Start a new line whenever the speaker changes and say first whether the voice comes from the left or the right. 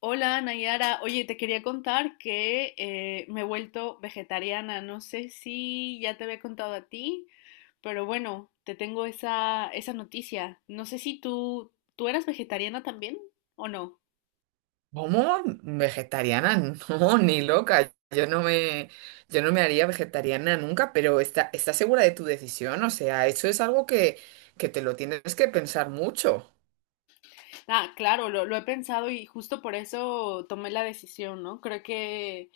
left: Hola Nayara, oye, te quería contar que me he vuelto vegetariana. No sé si ya te había contado a ti, pero bueno, te tengo esa noticia. No sé si tú, ¿tú eras vegetariana también o no?
right: ¿Cómo? ¿Vegetariana? No, ni loca. Yo no me haría vegetariana nunca, pero ¿estás segura de tu decisión? O sea, eso es algo que te lo tienes que pensar mucho.
left: Ah, claro, lo he pensado y justo por eso tomé la decisión, ¿no? Creo que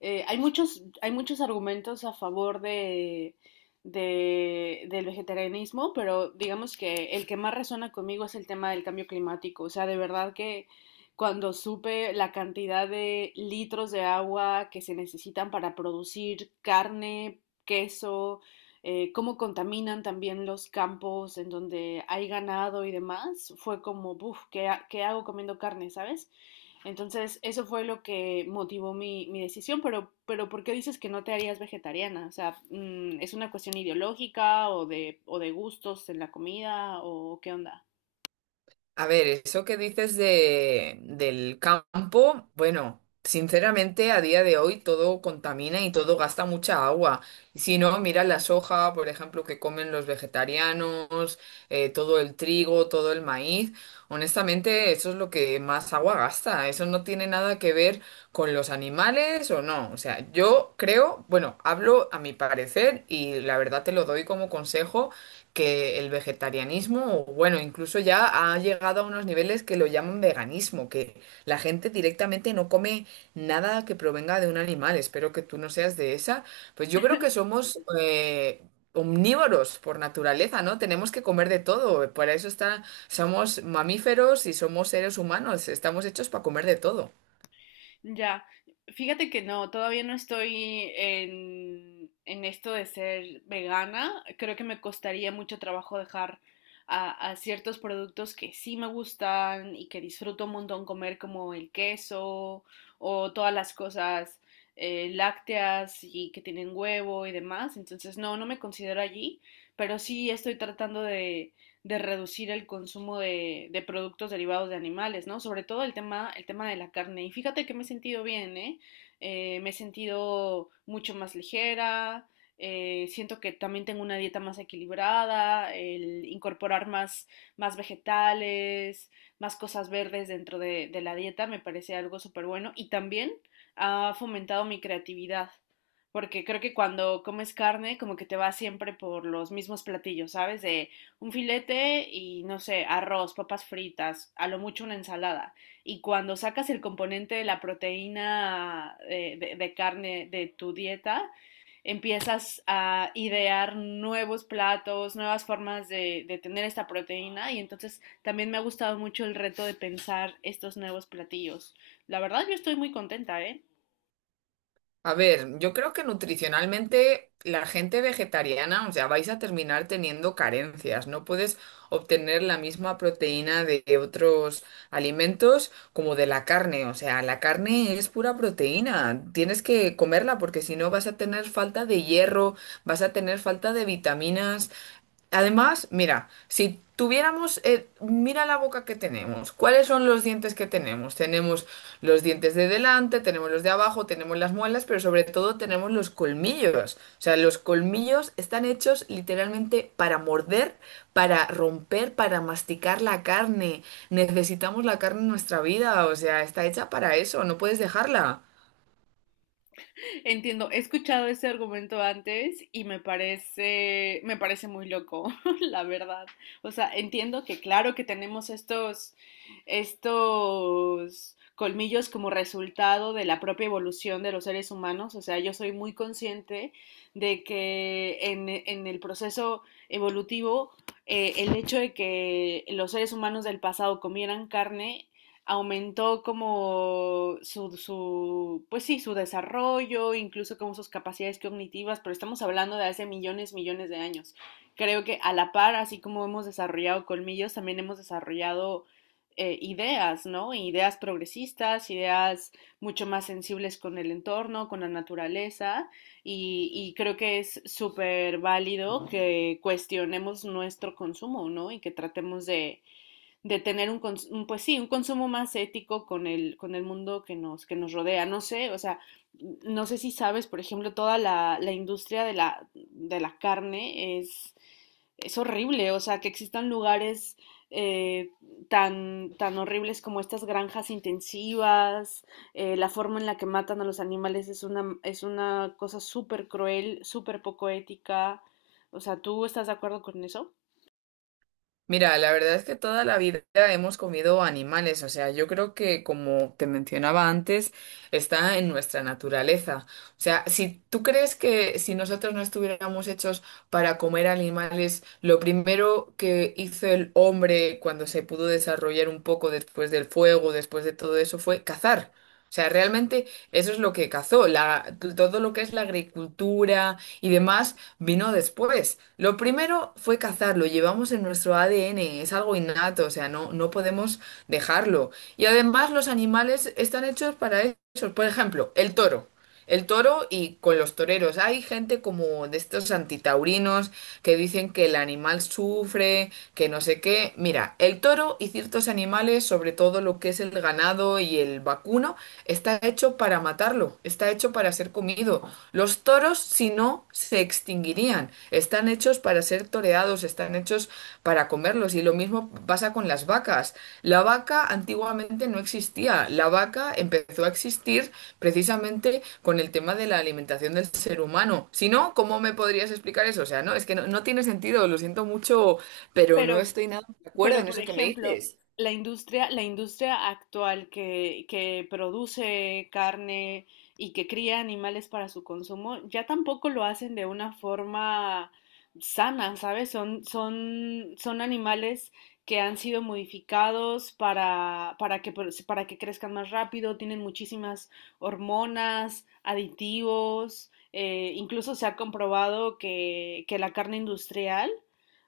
left: hay muchos argumentos a favor del vegetarianismo, pero digamos que el que más resuena conmigo es el tema del cambio climático. O sea, de verdad que cuando supe la cantidad de litros de agua que se necesitan para producir carne, queso, cómo contaminan también los campos en donde hay ganado y demás, fue como, uff, ¿ qué hago comiendo carne, ¿sabes? Entonces, eso fue lo que motivó mi decisión, pero ¿por qué dices que no te harías vegetariana? O sea, ¿es una cuestión ideológica o de gustos en la comida o qué onda?
right: A ver, eso que dices del campo, bueno, sinceramente a día de hoy todo contamina y todo gasta mucha agua. Y si no, mira la soja, por ejemplo, que comen los vegetarianos, todo el trigo, todo el maíz. Honestamente, eso es lo que más agua gasta. Eso no tiene nada que ver con los animales o no. O sea, yo creo, bueno, hablo a mi parecer y la verdad te lo doy como consejo que el vegetarianismo, o bueno, incluso ya ha llegado a unos niveles que lo llaman veganismo, que la gente directamente no come nada que provenga de un animal. Espero que tú no seas de esa. Pues yo creo que somos omnívoros por naturaleza, ¿no? Tenemos que comer de todo. Para eso está, somos mamíferos y somos seres humanos. Estamos hechos para comer de todo.
left: Ya, fíjate que no, todavía no estoy en esto de ser vegana. Creo que me costaría mucho trabajo dejar a ciertos productos que sí me gustan y que disfruto un montón comer, como el queso o todas las cosas lácteas y que tienen huevo y demás. Entonces, no, no me considero allí, pero sí estoy tratando de reducir el consumo de productos derivados de animales, ¿no? Sobre todo el tema de la carne. Y fíjate que me he sentido bien, ¿eh? Me he sentido mucho más ligera, siento que también tengo una dieta más equilibrada, el incorporar más, más vegetales, más cosas verdes dentro de la dieta me parece algo súper bueno y también ha fomentado mi creatividad. Porque creo que cuando comes carne, como que te vas siempre por los mismos platillos, ¿sabes? De un filete y no sé, arroz, papas fritas, a lo mucho una ensalada. Y cuando sacas el componente de la proteína de carne de tu dieta, empiezas a idear nuevos platos, nuevas formas de tener esta proteína. Y entonces también me ha gustado mucho el reto de pensar estos nuevos platillos. La verdad, yo estoy muy contenta, ¿eh?
right: A ver, yo creo que nutricionalmente la gente vegetariana, o sea, vais a terminar teniendo carencias. No puedes obtener la misma proteína de otros alimentos como de la carne. O sea, la carne es pura proteína. Tienes que comerla porque si no vas a tener falta de hierro, vas a tener falta de vitaminas. Además, mira, si mira la boca que tenemos, ¿cuáles son los dientes que tenemos? Tenemos los dientes de delante, tenemos los de abajo, tenemos las muelas, pero sobre todo tenemos los colmillos. O sea, los colmillos están hechos literalmente para morder, para romper, para masticar la carne. Necesitamos la carne en nuestra vida, o sea, está hecha para eso, no puedes dejarla.
left: Entiendo, he escuchado ese argumento antes y me parece muy loco, la verdad. O sea, entiendo que claro que tenemos estos colmillos como resultado de la propia evolución de los seres humanos. O sea, yo soy muy consciente de que en el proceso evolutivo, el hecho de que los seres humanos del pasado comieran carne aumentó como pues sí, su desarrollo, incluso como sus capacidades cognitivas, pero estamos hablando de hace millones, millones de años. Creo que a la par, así como hemos desarrollado colmillos, también hemos desarrollado ideas, ¿no? Ideas progresistas, ideas mucho más sensibles con el entorno, con la naturaleza, y creo que es súper válido que cuestionemos nuestro consumo, ¿no? Y que tratemos de tener pues sí, un consumo más ético con el mundo que nos rodea. No sé, o sea, no sé si sabes, por ejemplo, toda la industria de de la carne es horrible, o sea, que existan lugares eh, tan, tan horribles como estas granjas intensivas, la forma en la que matan a los animales es una cosa súper cruel, súper poco ética. O sea, ¿tú estás de acuerdo con eso?
right: Mira, la verdad es que toda la vida hemos comido animales, o sea, yo creo que como te mencionaba antes, está en nuestra naturaleza. O sea, si tú crees que si nosotros no estuviéramos hechos para comer animales, lo primero que hizo el hombre cuando se pudo desarrollar un poco después del fuego, después de todo eso, fue cazar. O sea, realmente eso es lo que cazó, todo lo que es la agricultura y demás vino después. Lo primero fue cazar, lo llevamos en nuestro ADN, es algo innato, o sea, no podemos dejarlo. Y además los animales están hechos para eso. Por ejemplo, el toro. El toro y con los toreros. Hay gente como de estos antitaurinos que dicen que el animal sufre, que no sé qué. Mira, el toro y ciertos animales, sobre todo lo que es el ganado y el vacuno, está hecho para matarlo, está hecho para ser comido. Los toros, si no, se extinguirían distinguirían. Están hechos para ser toreados, están hechos para comerlos. Y lo mismo pasa con las vacas. La vaca antiguamente no existía. La vaca empezó a existir precisamente con el tema de la alimentación del ser humano. Si no, ¿cómo me podrías explicar eso? O sea, no, es que no tiene sentido, lo siento mucho, pero no
left: Pero
right: estoy nada de acuerdo en
left: Por
right: eso que me
left: ejemplo,
right: dices.
left: la industria actual que produce carne y que cría animales para su consumo, ya tampoco lo hacen de una forma sana, ¿sabes? Son, son, son animales que han sido modificados para que crezcan más rápido, tienen muchísimas hormonas, aditivos, incluso se ha comprobado que la carne industrial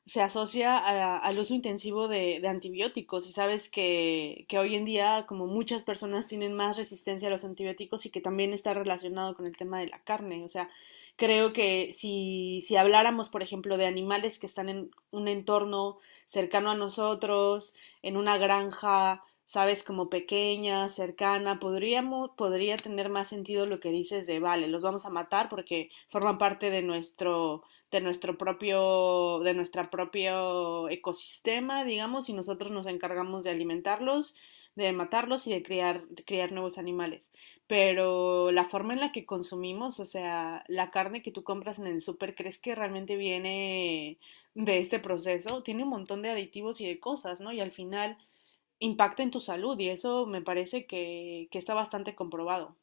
left: se asocia al uso intensivo de antibióticos y sabes que hoy en día como muchas personas tienen más resistencia a los antibióticos y que también está relacionado con el tema de la carne. O sea, creo que si, si habláramos, por ejemplo, de animales que están en un entorno cercano a nosotros, en una granja, sabes, como pequeña, cercana, podría tener más sentido lo que dices de, vale, los vamos a matar porque forman parte de nuestro de nuestro propio ecosistema, digamos, y nosotros nos encargamos de alimentarlos, de matarlos y de criar, criar nuevos animales. Pero la forma en la que consumimos, o sea, la carne que tú compras en el súper, ¿crees que realmente viene de este proceso? Tiene un montón de aditivos y de cosas, ¿no? Y al final impacta en tu salud y eso me parece que está bastante comprobado.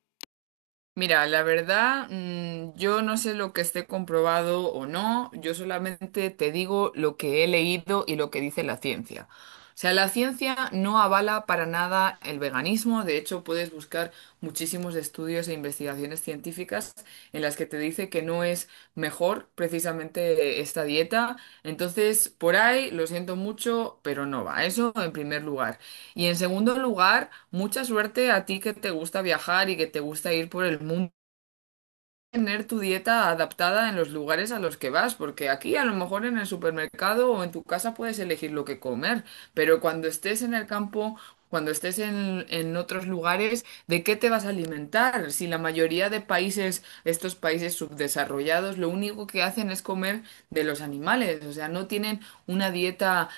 right: Mira, la verdad, yo no sé lo que esté comprobado o no, yo solamente te digo lo que he leído y lo que dice la ciencia. O sea, la ciencia no avala para nada el veganismo, de hecho puedes buscar muchísimos estudios e investigaciones científicas en las que te dice que no es mejor precisamente esta dieta. Entonces, por ahí, lo siento mucho, pero no va. Eso en primer lugar. Y en segundo lugar, mucha suerte a ti que te gusta viajar y que te gusta ir por el mundo tener tu dieta adaptada en los lugares a los que vas, porque aquí a lo mejor en el supermercado o en tu casa puedes elegir lo que comer, pero cuando estés en el campo, cuando en otros lugares, ¿de qué te vas a alimentar? Si la mayoría de países, estos países subdesarrollados, lo único que hacen es comer de los animales, o sea, no tienen una dieta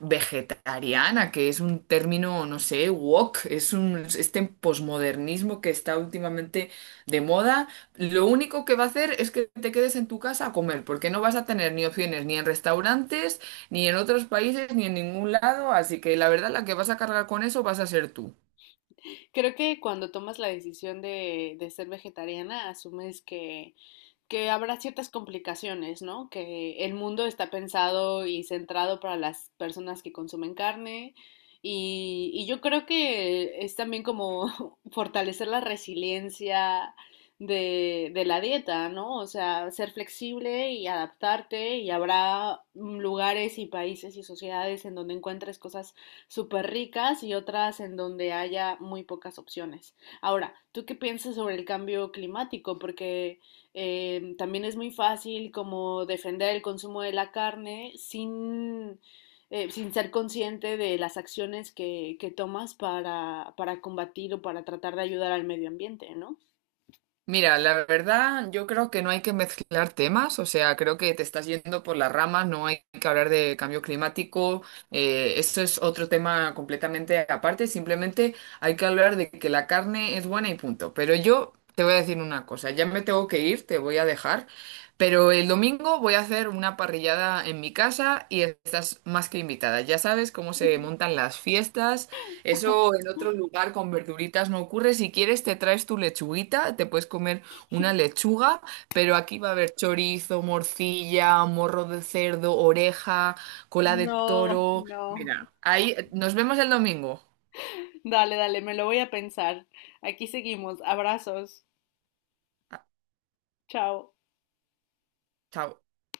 right: vegetariana, que es un término, no sé, woke, es un, este posmodernismo que está últimamente de moda, lo único que va a hacer es que te quedes en tu casa a comer, porque no vas a tener ni opciones ni en restaurantes, ni en otros países, ni en ningún lado, así que la verdad la que vas a cargar con eso vas a ser tú.
left: Creo que cuando tomas la decisión de ser vegetariana asumes que habrá ciertas complicaciones, ¿no? Que el mundo está pensado y centrado para las personas que consumen carne y yo creo que es también como fortalecer la resiliencia de la dieta, ¿no? O sea, ser flexible y adaptarte y habrá lugares y países y sociedades en donde encuentres cosas súper ricas y otras en donde haya muy pocas opciones. Ahora, ¿tú qué piensas sobre el cambio climático? Porque también es muy fácil como defender el consumo de la carne sin, sin ser consciente de las acciones que tomas para combatir o para tratar de ayudar al medio ambiente, ¿no?
right: Mira, la verdad, yo creo que no hay que mezclar temas, o sea, creo que te estás yendo por las ramas, no hay que hablar de cambio climático, esto es otro tema completamente aparte, simplemente hay que hablar de que la carne es buena y punto. Pero yo te voy a decir una cosa, ya me tengo que ir, te voy a dejar, pero el domingo voy a hacer una parrillada en mi casa y estás más que invitada. Ya sabes cómo se montan las fiestas eso en otro lugar con verduritas no ocurre. Si quieres, te traes tu lechuguita, te puedes comer una lechuga, pero aquí va a haber chorizo, morcilla, morro de cerdo, oreja, cola de
left: No,
right: toro.
left: no.
right: Mira, ahí nos vemos el domingo.
left: Dale, dale, me lo voy a pensar. Aquí seguimos. Abrazos.
right: Ah,
left: Chao.
right: chao.